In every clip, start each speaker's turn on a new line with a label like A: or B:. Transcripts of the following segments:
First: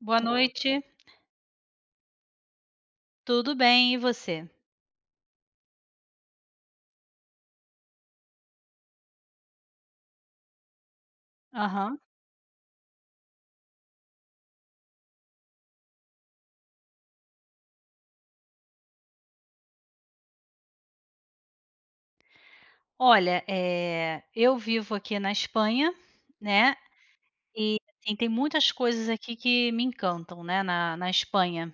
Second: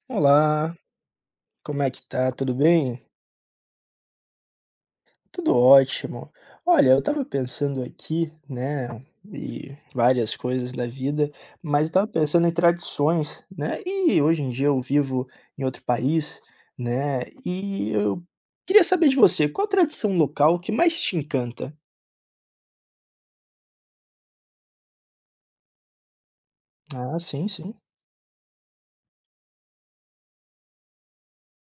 A: Boa
B: Olá,
A: noite,
B: como é que tá? Tudo bem?
A: tudo bem e você?
B: Tudo ótimo. Olha, eu estava pensando aqui, né, e várias coisas da vida, mas eu
A: Aham.
B: estava pensando em tradições, né? E hoje em dia eu vivo em outro país, né? E eu queria saber de você, qual a tradição local que mais te encanta?
A: Olha, eu vivo aqui na Espanha, né,
B: Ah, sim, sim.
A: e assim, tem muitas coisas aqui que me encantam, né, na Espanha,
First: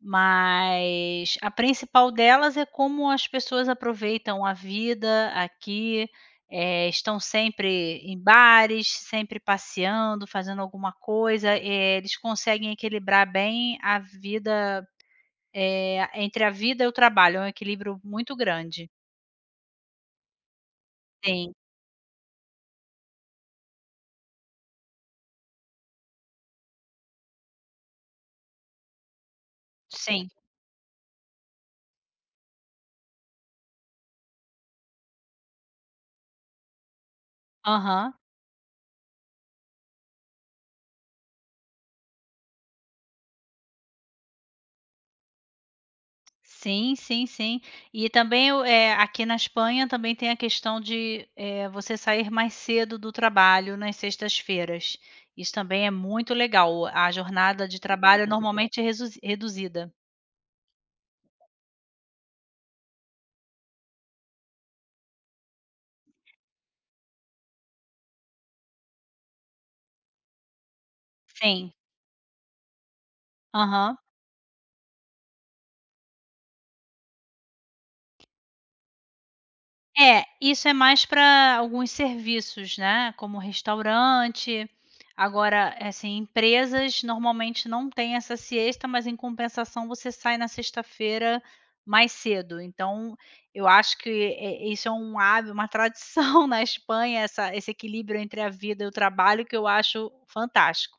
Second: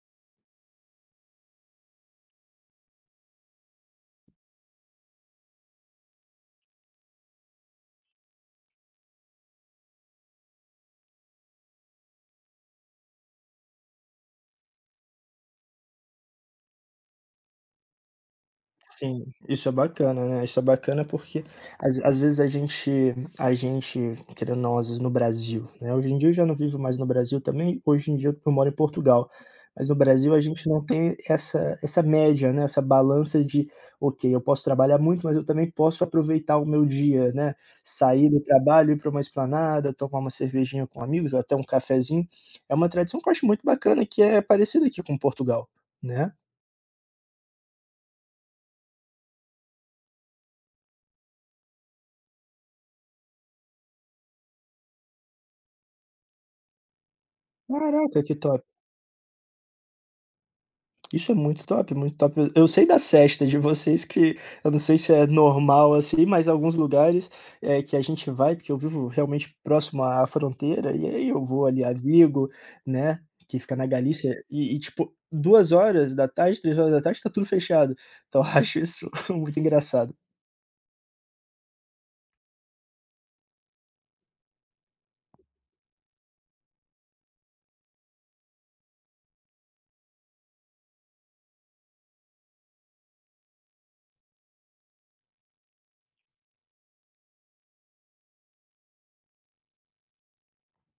A: mas a principal delas é como as pessoas aproveitam a vida aqui, estão sempre em bares, sempre passeando, fazendo alguma coisa, eles conseguem equilibrar bem a vida. Entre a vida e o trabalho, é um equilíbrio muito grande.
B: Sim, isso é bacana, né, isso é bacana porque
A: Sim,
B: às vezes a gente, querendo ou não, às vezes no Brasil, né, hoje em dia eu já não vivo mais no Brasil também, hoje em dia eu moro em Portugal, mas no
A: sim.
B: Brasil a gente não tem essa média, né, essa balança de: "Ok, eu posso trabalhar muito, mas eu também posso aproveitar o meu dia", né,
A: Aham.
B: sair do trabalho, ir pra uma esplanada, tomar uma cervejinha com amigos ou até um cafezinho, é uma tradição que eu acho muito bacana que é parecida aqui com Portugal, né.
A: Sim, sim, sim. E também aqui na Espanha também tem a questão de, você sair mais cedo do trabalho nas sextas-feiras. Isso também é muito legal. A jornada de
B: Caraca,
A: trabalho
B: que top.
A: normalmente é resuzi reduzida.
B: Isso é muito top, muito top. Eu sei da sesta de vocês que eu não sei se é normal assim, mas alguns lugares, que a gente vai, porque eu vivo realmente próximo à fronteira, e aí eu vou
A: Sim.
B: ali a Vigo, né, que fica na
A: Aham.
B: Galícia, e tipo 2 horas da tarde, 3 horas da tarde tá tudo fechado. Então eu acho isso muito engraçado.
A: É, isso é mais para alguns serviços, né, como restaurante. Agora, é assim, empresas normalmente não têm essa siesta, mas em compensação você sai na sexta-feira mais cedo. Então, eu acho que, isso é um hábito, uma tradição na Espanha, essa esse equilíbrio entre a vida e o trabalho que eu acho fantástico.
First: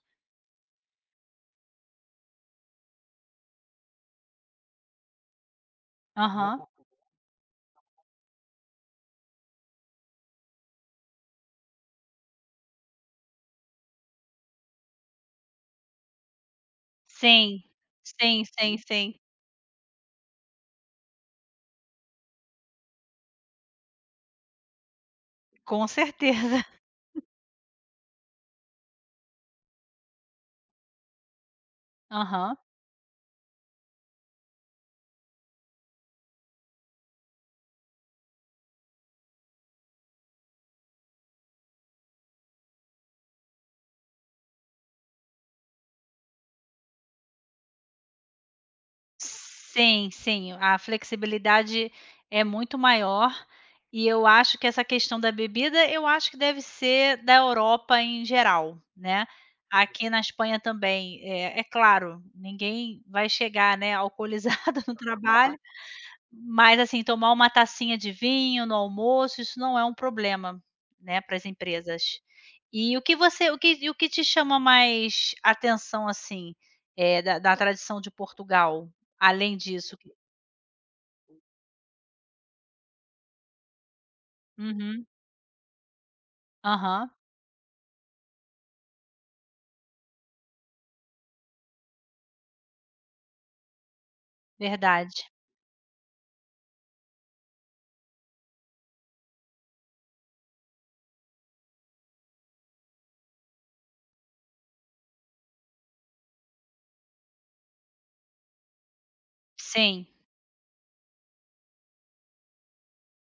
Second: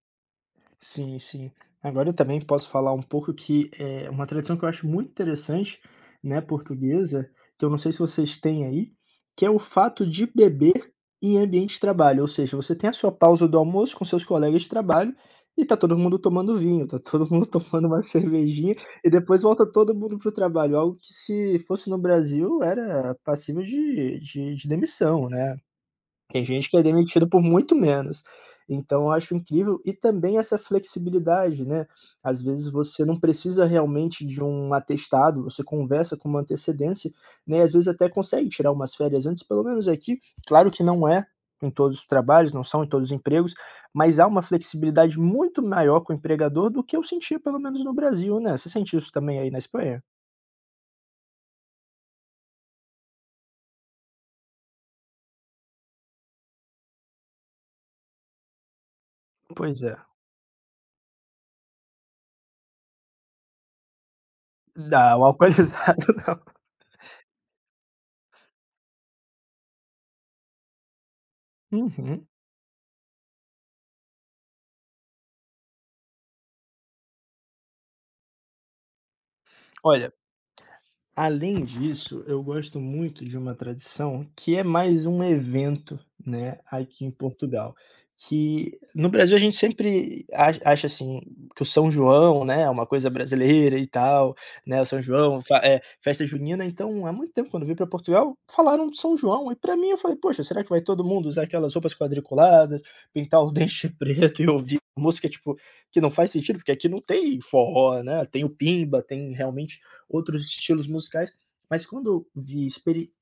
B: Sim, sim. Agora eu também posso falar um pouco que é uma tradição que eu acho muito interessante, né,
A: Aham.
B: portuguesa, que eu não sei se vocês têm aí, que é o fato de beber em ambiente de trabalho. Ou seja, você tem a sua pausa do almoço com seus colegas de trabalho e tá todo mundo tomando vinho, tá todo mundo
A: Sim,
B: tomando uma
A: sim,
B: cervejinha
A: sim,
B: e
A: sim.
B: depois volta todo mundo pro trabalho. Algo que se fosse no Brasil era passível de demissão, né?
A: Com
B: Tem
A: certeza.
B: gente que é demitido por muito menos. Então eu acho incrível e também essa flexibilidade, né, às
A: Aham.
B: vezes você não precisa realmente de um atestado, você conversa com uma antecedência, né, e às vezes até consegue tirar umas férias antes, pelo menos aqui, claro que não é em todos os trabalhos, não são em todos os empregos, mas há uma flexibilidade muito maior com o empregador do que eu sentia pelo menos no Brasil, né. Você sente isso também aí na Espanha?
A: Sim, sim, a flexibilidade é muito maior, e eu acho que essa questão da bebida, eu acho que deve ser da Europa em geral, né.
B: Pois é.
A: Aqui na Espanha também, é claro, ninguém vai chegar, né, alcoolizado no
B: Dá o
A: trabalho,
B: alcoolizado.
A: mas, assim, tomar uma tacinha de vinho no almoço, isso não é um problema, né, para as
B: Não.
A: empresas.
B: Uhum.
A: E o que você o que e o que te chama mais atenção, assim, é da tradição de Portugal, além disso que
B: Olha Além disso, eu gosto muito de uma tradição que é
A: uhum,
B: mais um evento, né, aqui
A: aham,
B: em Portugal, que no Brasil a gente sempre acha, assim, que o São João, né, é uma coisa brasileira e tal, né, o São
A: verdade.
B: João, festa junina, então há muito tempo quando eu vim para Portugal, falaram de São João e para mim eu falei: "Poxa, será que vai todo mundo usar aquelas roupas quadriculadas, pintar o dente preto e ouvir música, tipo, que não faz sentido?" Porque aqui não tem forró, né, tem o pimba, tem realmente
A: Sim,
B: outros estilos musicais, mas quando eu vi,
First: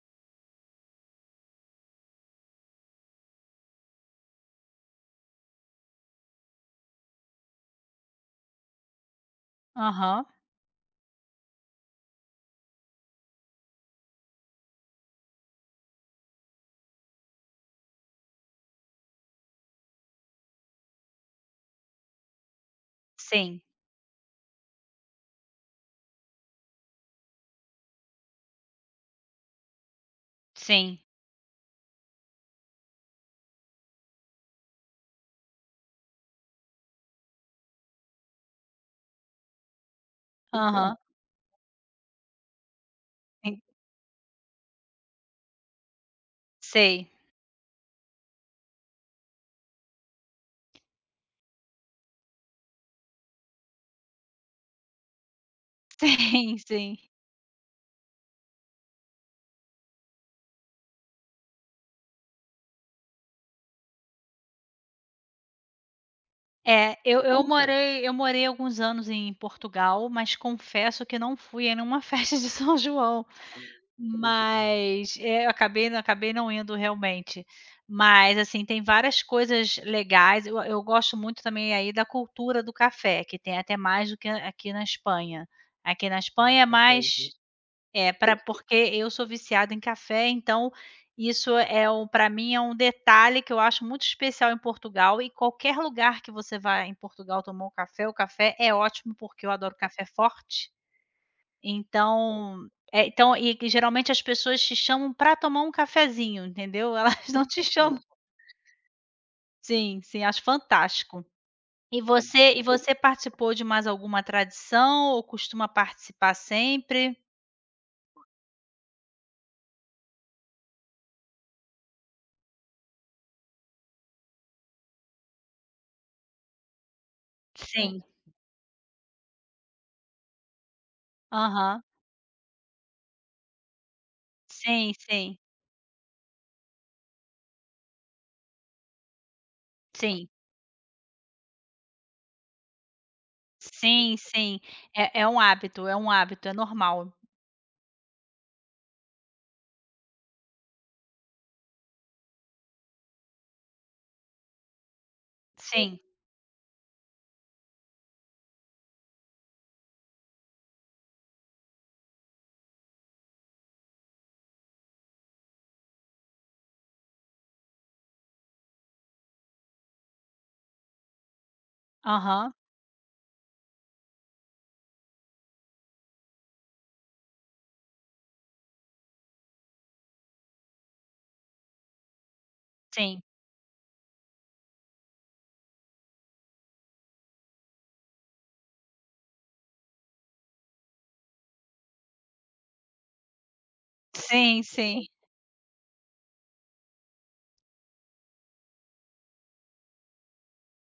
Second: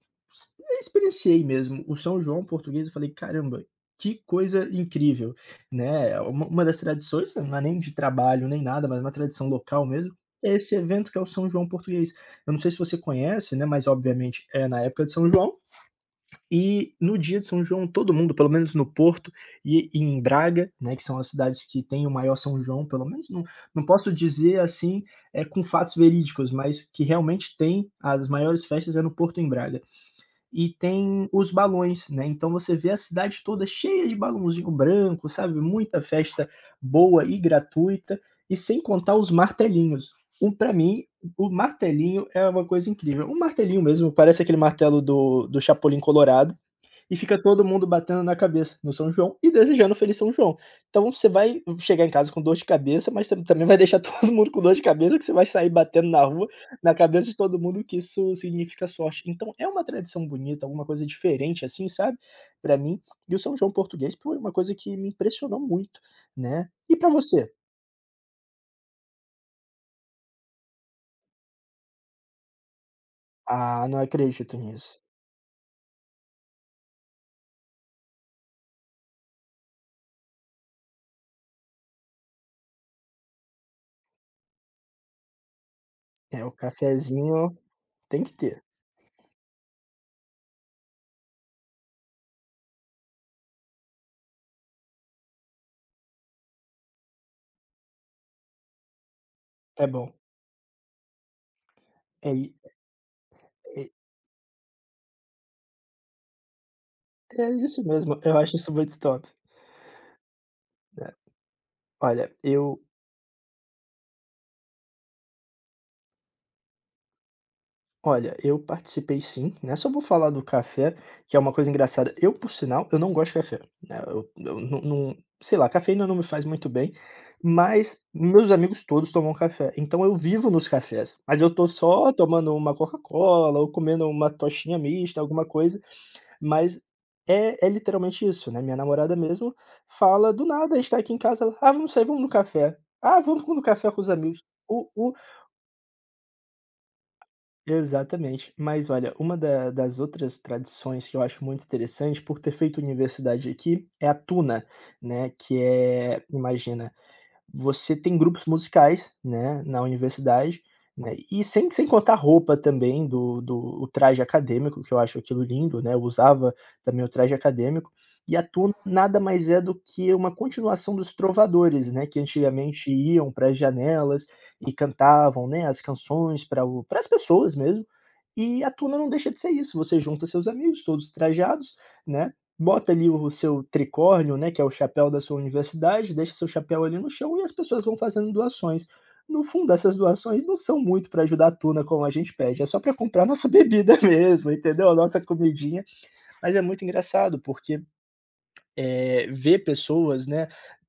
B: experienciei mesmo o São João português, eu falei: "Caramba, que coisa incrível", né. Uma das tradições, não é nem de trabalho nem nada, mas uma tradição local mesmo,
A: aham,
B: é esse evento que é o São João português. Eu não sei se você conhece, né, mas obviamente é na época de São João e no dia de São João, todo mundo, pelo menos no Porto e em Braga, né, que são as cidades que têm o maior São João, pelo menos não
A: sim,
B: não posso dizer assim, é com fatos verídicos, mas que realmente tem as maiores festas é no Porto e em Braga. E
A: sim,
B: tem os balões, né, então você vê a cidade toda cheia de balãozinho branco, sabe, muita festa boa e gratuita, e sem contar os martelinhos. Um para
A: aham,
B: mim, o martelinho é uma coisa incrível. Um
A: en
B: martelinho mesmo, parece aquele martelo do Chapolin Colorado,
A: sei,
B: e fica todo mundo batendo na cabeça no São João e desejando um feliz São João. Então você vai chegar em casa com dor de cabeça, mas você também vai deixar todo mundo com dor de cabeça, que você vai sair batendo na rua,
A: sim,
B: na
A: sim.
B: cabeça de todo mundo que isso significa sorte. Então é uma tradição bonita, alguma coisa diferente assim, sabe, pra mim. E o São João português foi uma coisa que me impressionou muito, né.
A: É,
B: E pra você?
A: eu morei alguns anos em Portugal, mas confesso que não fui a nenhuma festa de São João.
B: Ah, não acredito nisso.
A: Mas, eu acabei não indo realmente. Mas, assim, tem várias coisas legais. Eu gosto muito também aí da cultura do café, que tem até mais do que aqui na Espanha. Aqui na
B: É, o
A: Espanha é Entendi. Mais
B: cafezinho
A: é,
B: tem que
A: para
B: ter.
A: porque eu sou viciada em café, então isso é um para mim é um detalhe que eu acho muito especial em Portugal e qualquer lugar que você vá em Portugal tomar um café, o café é ótimo, porque eu adoro
B: É
A: café
B: bom.
A: forte.
B: É i
A: Então é, então e que
B: é
A: geralmente as pessoas te chamam para tomar um cafezinho, entendeu? Elas não
B: é
A: te
B: isso
A: chamam
B: mesmo, eu acho isso muito top,
A: sim, sim, acho
B: né.
A: fantástico. E
B: Olha,
A: você e
B: eu
A: você participou de mais alguma tradição ou costuma participar sempre?
B: Olha, eu participei sim, né, só vou falar do café, que é uma coisa engraçada. Eu, por sinal, eu não gosto de café, né, eu não sei lá, cafeína não me faz muito bem, mas
A: Sim.
B: meus amigos todos tomam café, então eu vivo nos cafés, mas eu tô
A: Aham.
B: só tomando uma Coca-Cola ou comendo uma tostinha
A: Sim,
B: mista,
A: sim.
B: alguma coisa, mas é é literalmente isso, né, minha namorada mesmo
A: Sim.
B: fala do nada, a gente tá aqui em casa, ela: "Ah, vamos sair, vamos no café. Ah, vamos no café com os
A: Sim,
B: amigos".
A: sim.
B: O
A: É é um hábito, é um hábito, é normal.
B: Exatamente. Mas olha, uma da das outras tradições que eu acho muito interessante, por ter feito universidade aqui, é a tuna, né, que
A: Sim.
B: é imagina, você tem grupos musicais, né, na universidade, né, e sem contar a roupa também do do o traje acadêmico, que eu acho aquilo lindo, né, eu usava também o traje acadêmico, e a tuna nada mais é do que uma continuação dos trovadores, né, que
A: Aham.
B: antigamente iam para as janelas e cantavam, né, as canções para o para as pessoas mesmo, e a tuna não deixa de ser isso, você junta seus amigos todos trajados, né, bota ali
A: Sim.
B: o seu tricórnio, né, que é o chapéu da sua universidade, deixa seu chapéu ali no chão e as pessoas vão fazendo doações. No fundo, essas doações não são muito para ajudar a tuna, como a gente pede, é só para comprar nossa bebida mesmo,
A: Sim,
B: entendeu, a
A: sim.
B: nossa comidinha. Mas é muito engraçado, porque ver pessoas, né,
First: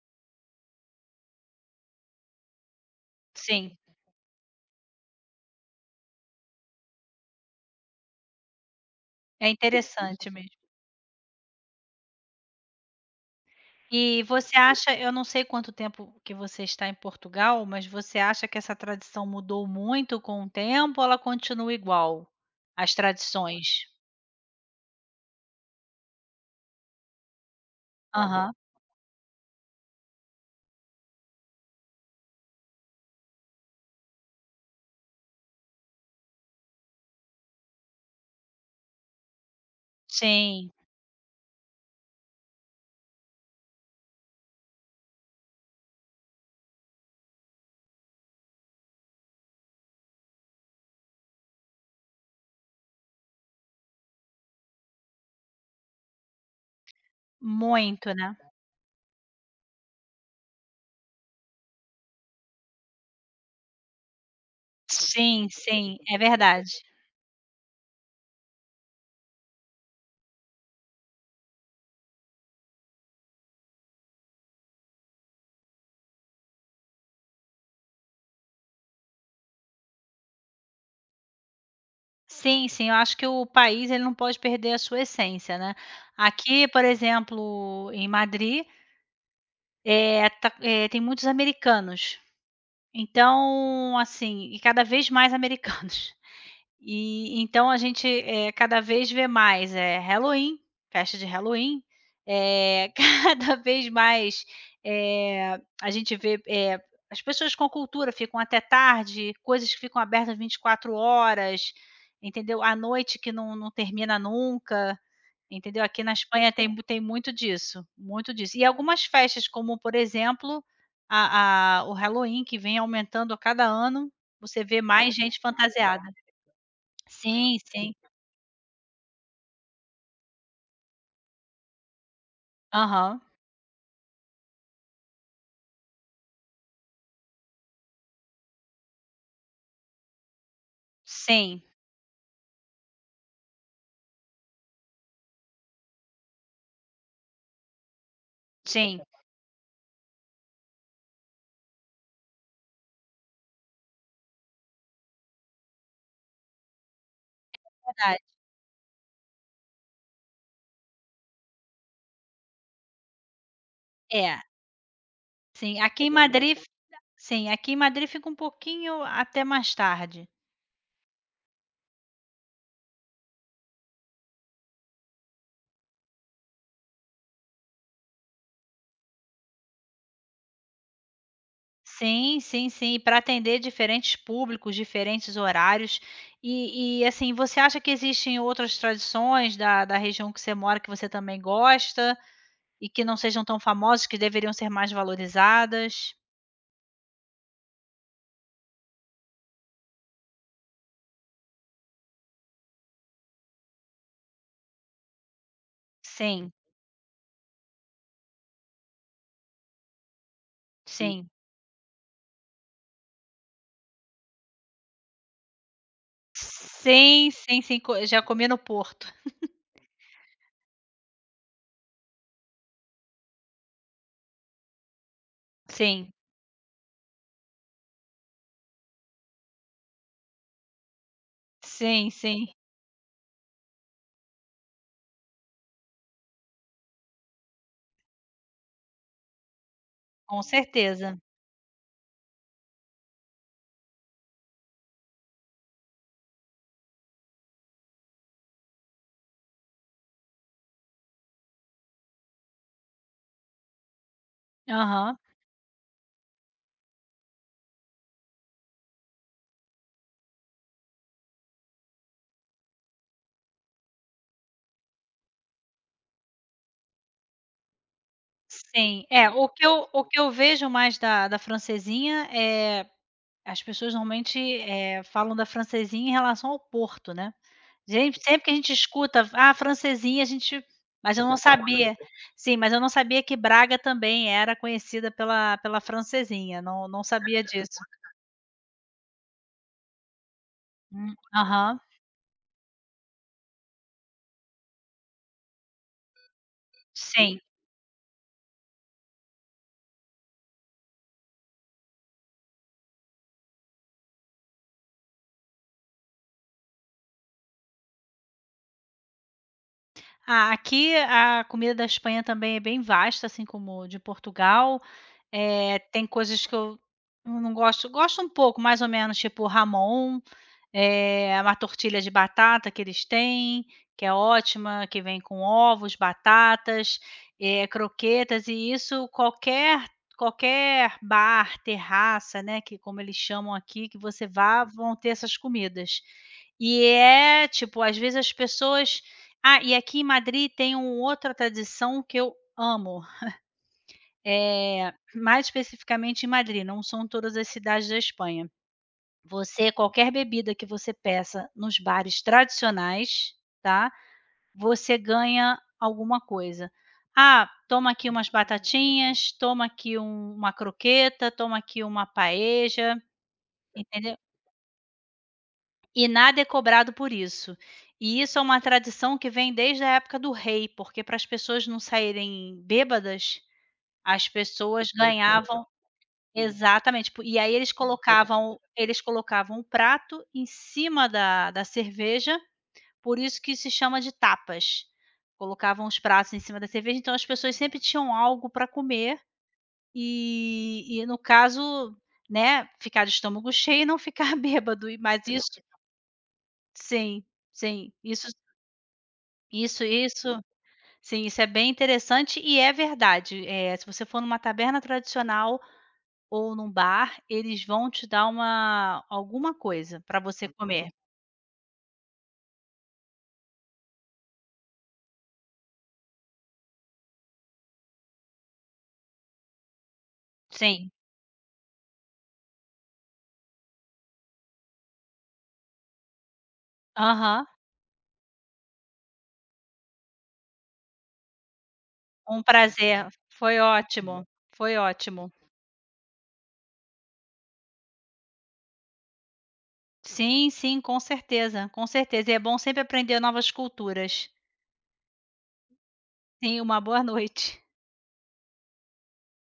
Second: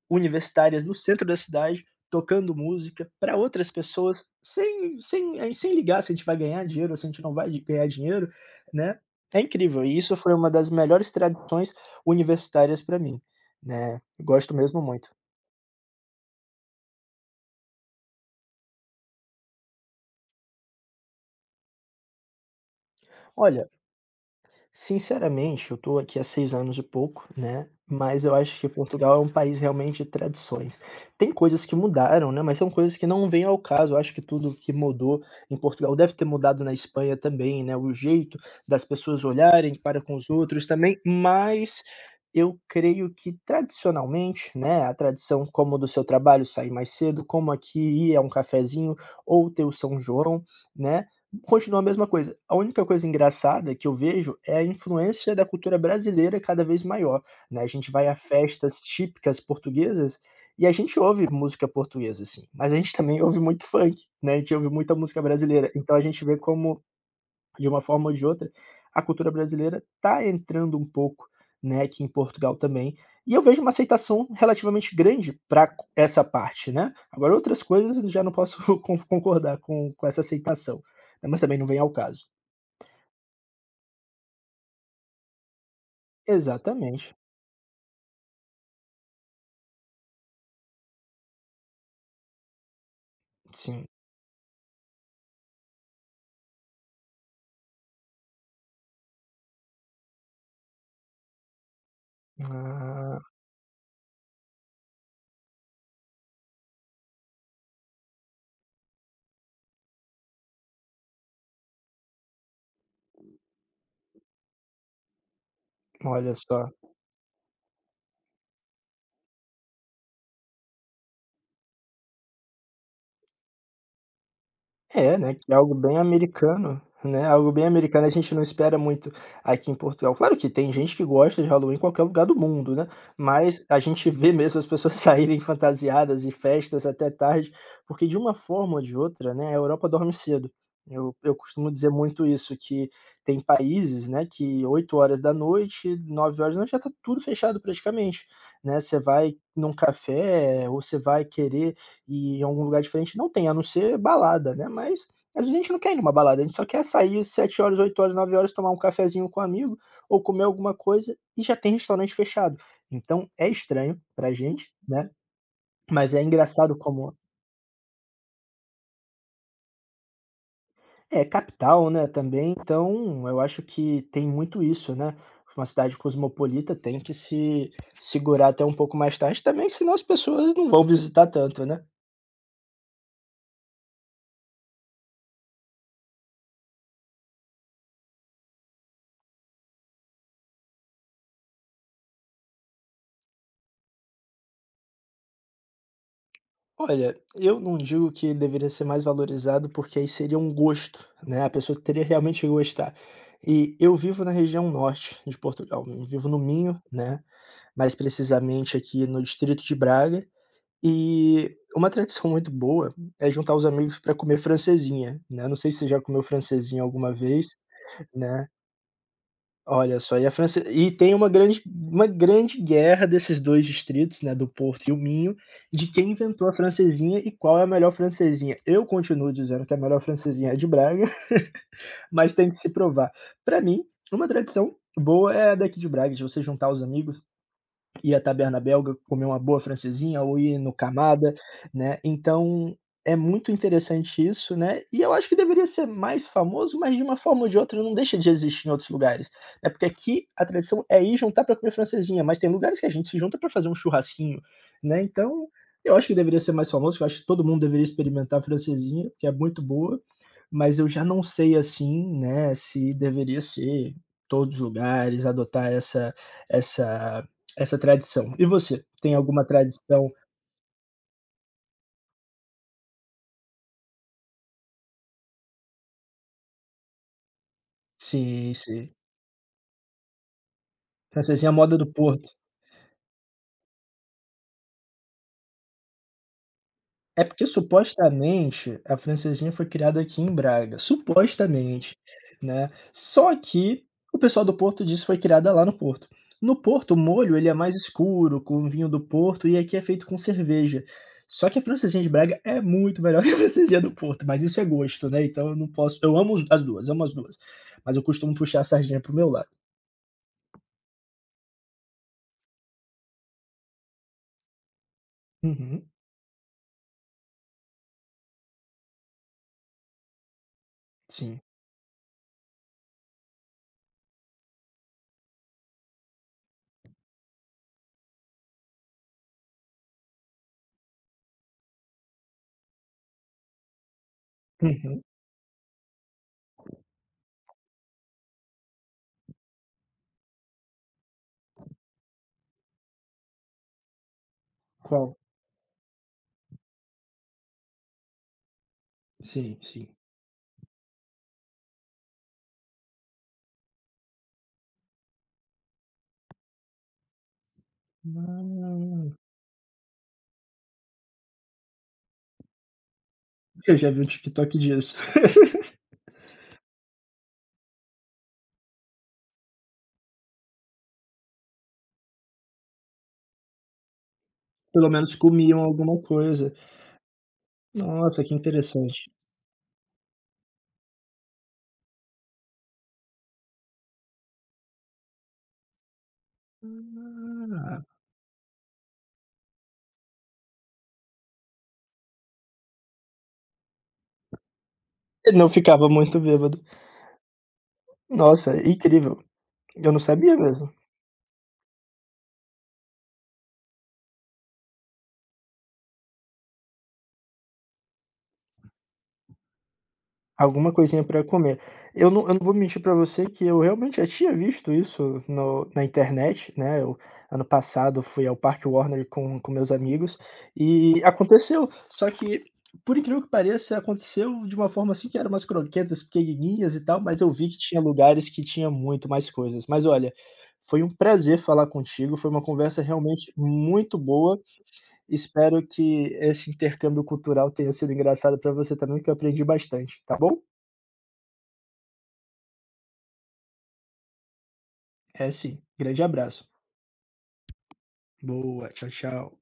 B: universitárias no centro da cidade tocando música para outras
A: Sim.
B: pessoas sem ligar se a gente vai ganhar dinheiro ou se a gente não vai di ganhar dinheiro, né, é
A: É
B: incrível e isso
A: interessante
B: foi uma
A: mesmo.
B: das melhores tradições universitárias para mim, né,
A: E
B: gosto
A: você
B: mesmo
A: acha, eu
B: muito.
A: não sei quanto tempo que você está em Portugal, mas você acha que essa tradição mudou muito com o tempo ou ela continua igual? As
B: Olha
A: tradições?
B: Sinceramente, eu estou aqui há 6 anos e pouco, né, mas eu
A: Aham.
B: acho que Portugal é um país realmente de tradições. Tem coisas que mudaram, né, mas são coisas que não vêm ao caso, eu acho que tudo que mudou em Portugal deve ter mudado na Espanha também, né, o jeito das pessoas olharem para com os outros
A: Sim,
B: também, mas eu creio que tradicionalmente, né, a tradição como do seu trabalho sair mais cedo, como aqui ir a um cafezinho ou ter o São João, né, continua a mesma coisa. A única coisa engraçada que eu vejo é a influência da cultura brasileira cada vez maior, né, a gente vai
A: muito,
B: a
A: né.
B: festas típicas portuguesas e a gente ouve música portuguesa, assim, mas a gente também ouve muito funk, né, a gente ouve muita música
A: Sim,
B: brasileira, então
A: sim,
B: a
A: é
B: gente vê
A: verdade.
B: como de uma forma ou de outra, a cultura brasileira está entrando um pouco, né, aqui em Portugal também. E eu vejo uma aceitação relativamente grande para essa parte, né. Agora outras coisas eu já não posso concordar com essa aceitação, né, mas também não vem ao caso.
A: Sim, sim, eu acho que o país ele não pode perder a sua essência, né. Aqui, por
B: Exatamente,
A: exemplo, em Madrid, tá tem muitos americanos,
B: sim.
A: então, assim, e cada vez mais americanos. E então a gente, cada vez vê mais, é Halloween, festa de Halloween, eh,
B: Ah,
A: cada vez mais, a gente vê, as pessoas com cultura ficam até tarde, coisas que ficam abertas 24 horas, entendeu? À noite que não termina nunca, entendeu? Aqui na
B: olha
A: Espanha tem
B: só.
A: mu tem muito disso, muito disso. E algumas festas como, por exemplo, a o Halloween que vem aumentando a cada ano, você vê mais
B: É, né,
A: gente
B: que é algo bem
A: fantasiada.
B: americano, né, algo
A: Sim,
B: bem
A: sim.
B: americano, a gente não espera muito aqui em Portugal. Claro que tem gente que gosta de Halloween em qualquer lugar do mundo, né,
A: Aham.
B: mas a gente vê mesmo as pessoas saírem fantasiadas e festas até tarde, porque de uma forma ou de outra, né, a Europa dorme cedo. Eu
A: Sim,
B: costumo dizer muito isso, que tem países, né, que 20h, 21h já tá tudo fechado praticamente, né,
A: sim,
B: você vai num café ou você vai querer e em algum lugar diferente não tem, a não ser balada, né, mas às vezes a gente não quer ir numa balada, a gente só quer sair 7 horas 8 horas
A: verdade.
B: 9 horas tomar um cafezinho com um amigo ou comer alguma coisa e já tem restaurante fechado. Então é estranho pra
A: É,
B: gente, né,
A: sim, aqui em
B: mas é
A: Madrid
B: engraçado como
A: sim, aqui em Madrid fica um pouquinho até mais tarde.
B: é capital, né, também, então eu acho que tem muito isso, né, uma cidade cosmopolita tem que se segurar até um pouco mais tarde também, senão as pessoas não vão visitar tanto, né.
A: Sim, sim, sim, e para atender diferentes públicos, diferentes horários. E, assim, você acha que existem outras tradições da região que você mora, que você também gosta e que não sejam tão famosas, que deveriam ser mais valorizadas?
B: Olha, eu não digo que deveria ser mais valorizado, porque aí seria um gosto, né, a pessoa teria realmente que gostar. E eu vivo na região norte de Portugal, eu vivo no
A: Sim,
B: Minho, né, mais precisamente aqui no distrito de Braga,
A: sim.
B: e uma tradição muito boa é juntar os amigos para comer francesinha, né, não sei se você já comeu francesinha alguma
A: Sim,
B: vez,
A: sim, sim, co já comi
B: né.
A: no Porto.
B: Olha só, e a França e tem uma grande guerra desses 2 distritos, né, do Porto e o Minho, de quem
A: Sim,
B: inventou a francesinha e qual é a melhor francesinha. Eu continuo dizendo que a melhor francesinha é a de Braga,
A: sim,
B: mas
A: sim.
B: tem que se provar. Para mim, uma tradição boa é a daqui de Braga, de você juntar os amigos ir à taberna belga, comer uma boa francesinha ou
A: Com
B: ir no
A: certeza.
B: Camada, né. Então é muito interessante isso, né, e eu acho que deveria ser mais famoso, mas de uma forma ou de outra não deixa de existir em outros lugares, né, porque aqui a tradição é ir juntar para comer francesinha, mas tem lugares que a gente se junta para fazer um churrasquinho, né.
A: Aham.
B: Então eu acho que deveria ser mais famoso, eu acho que todo mundo deveria experimentar a francesinha, que é muito boa, mas eu já não sei, assim, né, se deveria ser todos os lugares, adotar essa essa tradição. E você,
A: Sim.
B: tem
A: É,
B: alguma
A: o
B: tradição
A: que eu vejo mais da francesinha, é as pessoas normalmente, falam da francesinha em relação ao Porto, né. Gente, sempre que
B: sim,
A: a gente
B: sim.
A: escuta: "Ah, francesinha", a gente mas eu não
B: Francesinha à moda do
A: sabia
B: Porto.
A: sim, mas eu não sabia que Braga também era conhecida pela francesinha, não
B: É
A: sabia
B: porque
A: disso.
B: supostamente a francesinha foi criada aqui em Braga,
A: Aham,
B: supostamente, né. Só que o pessoal do Porto diz que foi criada lá no Porto. No Porto, o molho
A: sim.
B: ele é mais escuro, com vinho do Porto, e aqui é feito com cerveja. Só que a francesinha de Braga é muito melhor que a francesinha do Porto, mas isso é gosto, né, então eu não posso, eu amo as 2, amo as 2. Mas eu costumo puxar a sardinha para o meu lado.
A: Ah, aqui a comida da Espanha também é bem vasta, assim como de Portugal.
B: Uhum,
A: Tem coisas que eu não gosto gosto um pouco, mais ou menos, tipo Ramon,
B: sim.
A: uma tortilha de batata que eles têm, que é ótima, que vem com ovos, batatas, croquetas, e isso qualquer bar, terraça, né, que como eles chamam aqui, que você vá, vão
B: Uhum.
A: ter essas comidas. E é, tipo, às vezes as pessoas, ah, e aqui em Madrid tem uma outra tradição que eu amo.
B: Qual?
A: Mais especificamente em Madrid, não são todas as cidades da Espanha.
B: Sim,
A: Você
B: sim.
A: qualquer bebida que você peça nos bares tradicionais, tá, você ganha alguma coisa. "Ah, toma aqui umas
B: Hum,
A: batatinhas, toma aqui uma croqueta, toma aqui uma paella",
B: eu já vi um
A: entendeu?
B: TikTok disso.
A: E nada é cobrado por isso. E isso é uma tradição que vem desde a época do rei, porque para as pessoas não saírem bêbadas, as
B: Pelo
A: pessoas
B: menos comiam
A: ganhavam,
B: alguma coisa.
A: exatamente, tipo, e aí
B: Nossa, que
A: eles
B: interessante.
A: colocavam o prato em cima da cerveja, por isso que se chama de tapas. Colocavam os pratos em cima da cerveja, então as pessoas sempre
B: Ah,
A: tinham algo pra comer, e no caso, né, ficar de estômago cheio e não ficar bêbado, e mas
B: e não
A: isso
B: ficava muito bêbado.
A: sim, sim, isso
B: Nossa, incrível.
A: isso
B: Eu não sabia
A: isso
B: mesmo.
A: sim, isso é bem interessante e é verdade. Eh, se você for numa taberna tradicional ou num bar, eles vão te dar uma alguma coisa para você
B: Alguma
A: comer.
B: coisinha para comer. Eu não vou mentir para você que eu realmente já tinha visto isso no na internet, né, eu ano passado fui ao Parque Warner com meus amigos,
A: Sim.
B: e aconteceu, só que, por incrível que pareça, aconteceu de uma forma, assim, que era umas croquetas pequenininhas e tal, mas eu
A: Aham.
B: vi que tinha lugares que tinha muito mais coisas. Mas olha, foi um prazer falar contigo, foi uma
A: Um
B: conversa
A: prazer.
B: realmente
A: Foi
B: muito
A: ótimo,
B: boa,
A: foi ótimo.
B: espero que esse intercâmbio cultural tenha sido engraçado para você também, que eu aprendi bastante, tá bom?
A: Sim, sim, com certeza, com certeza. E é bom sempre aprender novas culturas.
B: É sim. Grande abraço.
A: Sim, uma boa noite.
B: Boa. Tchau, tchau.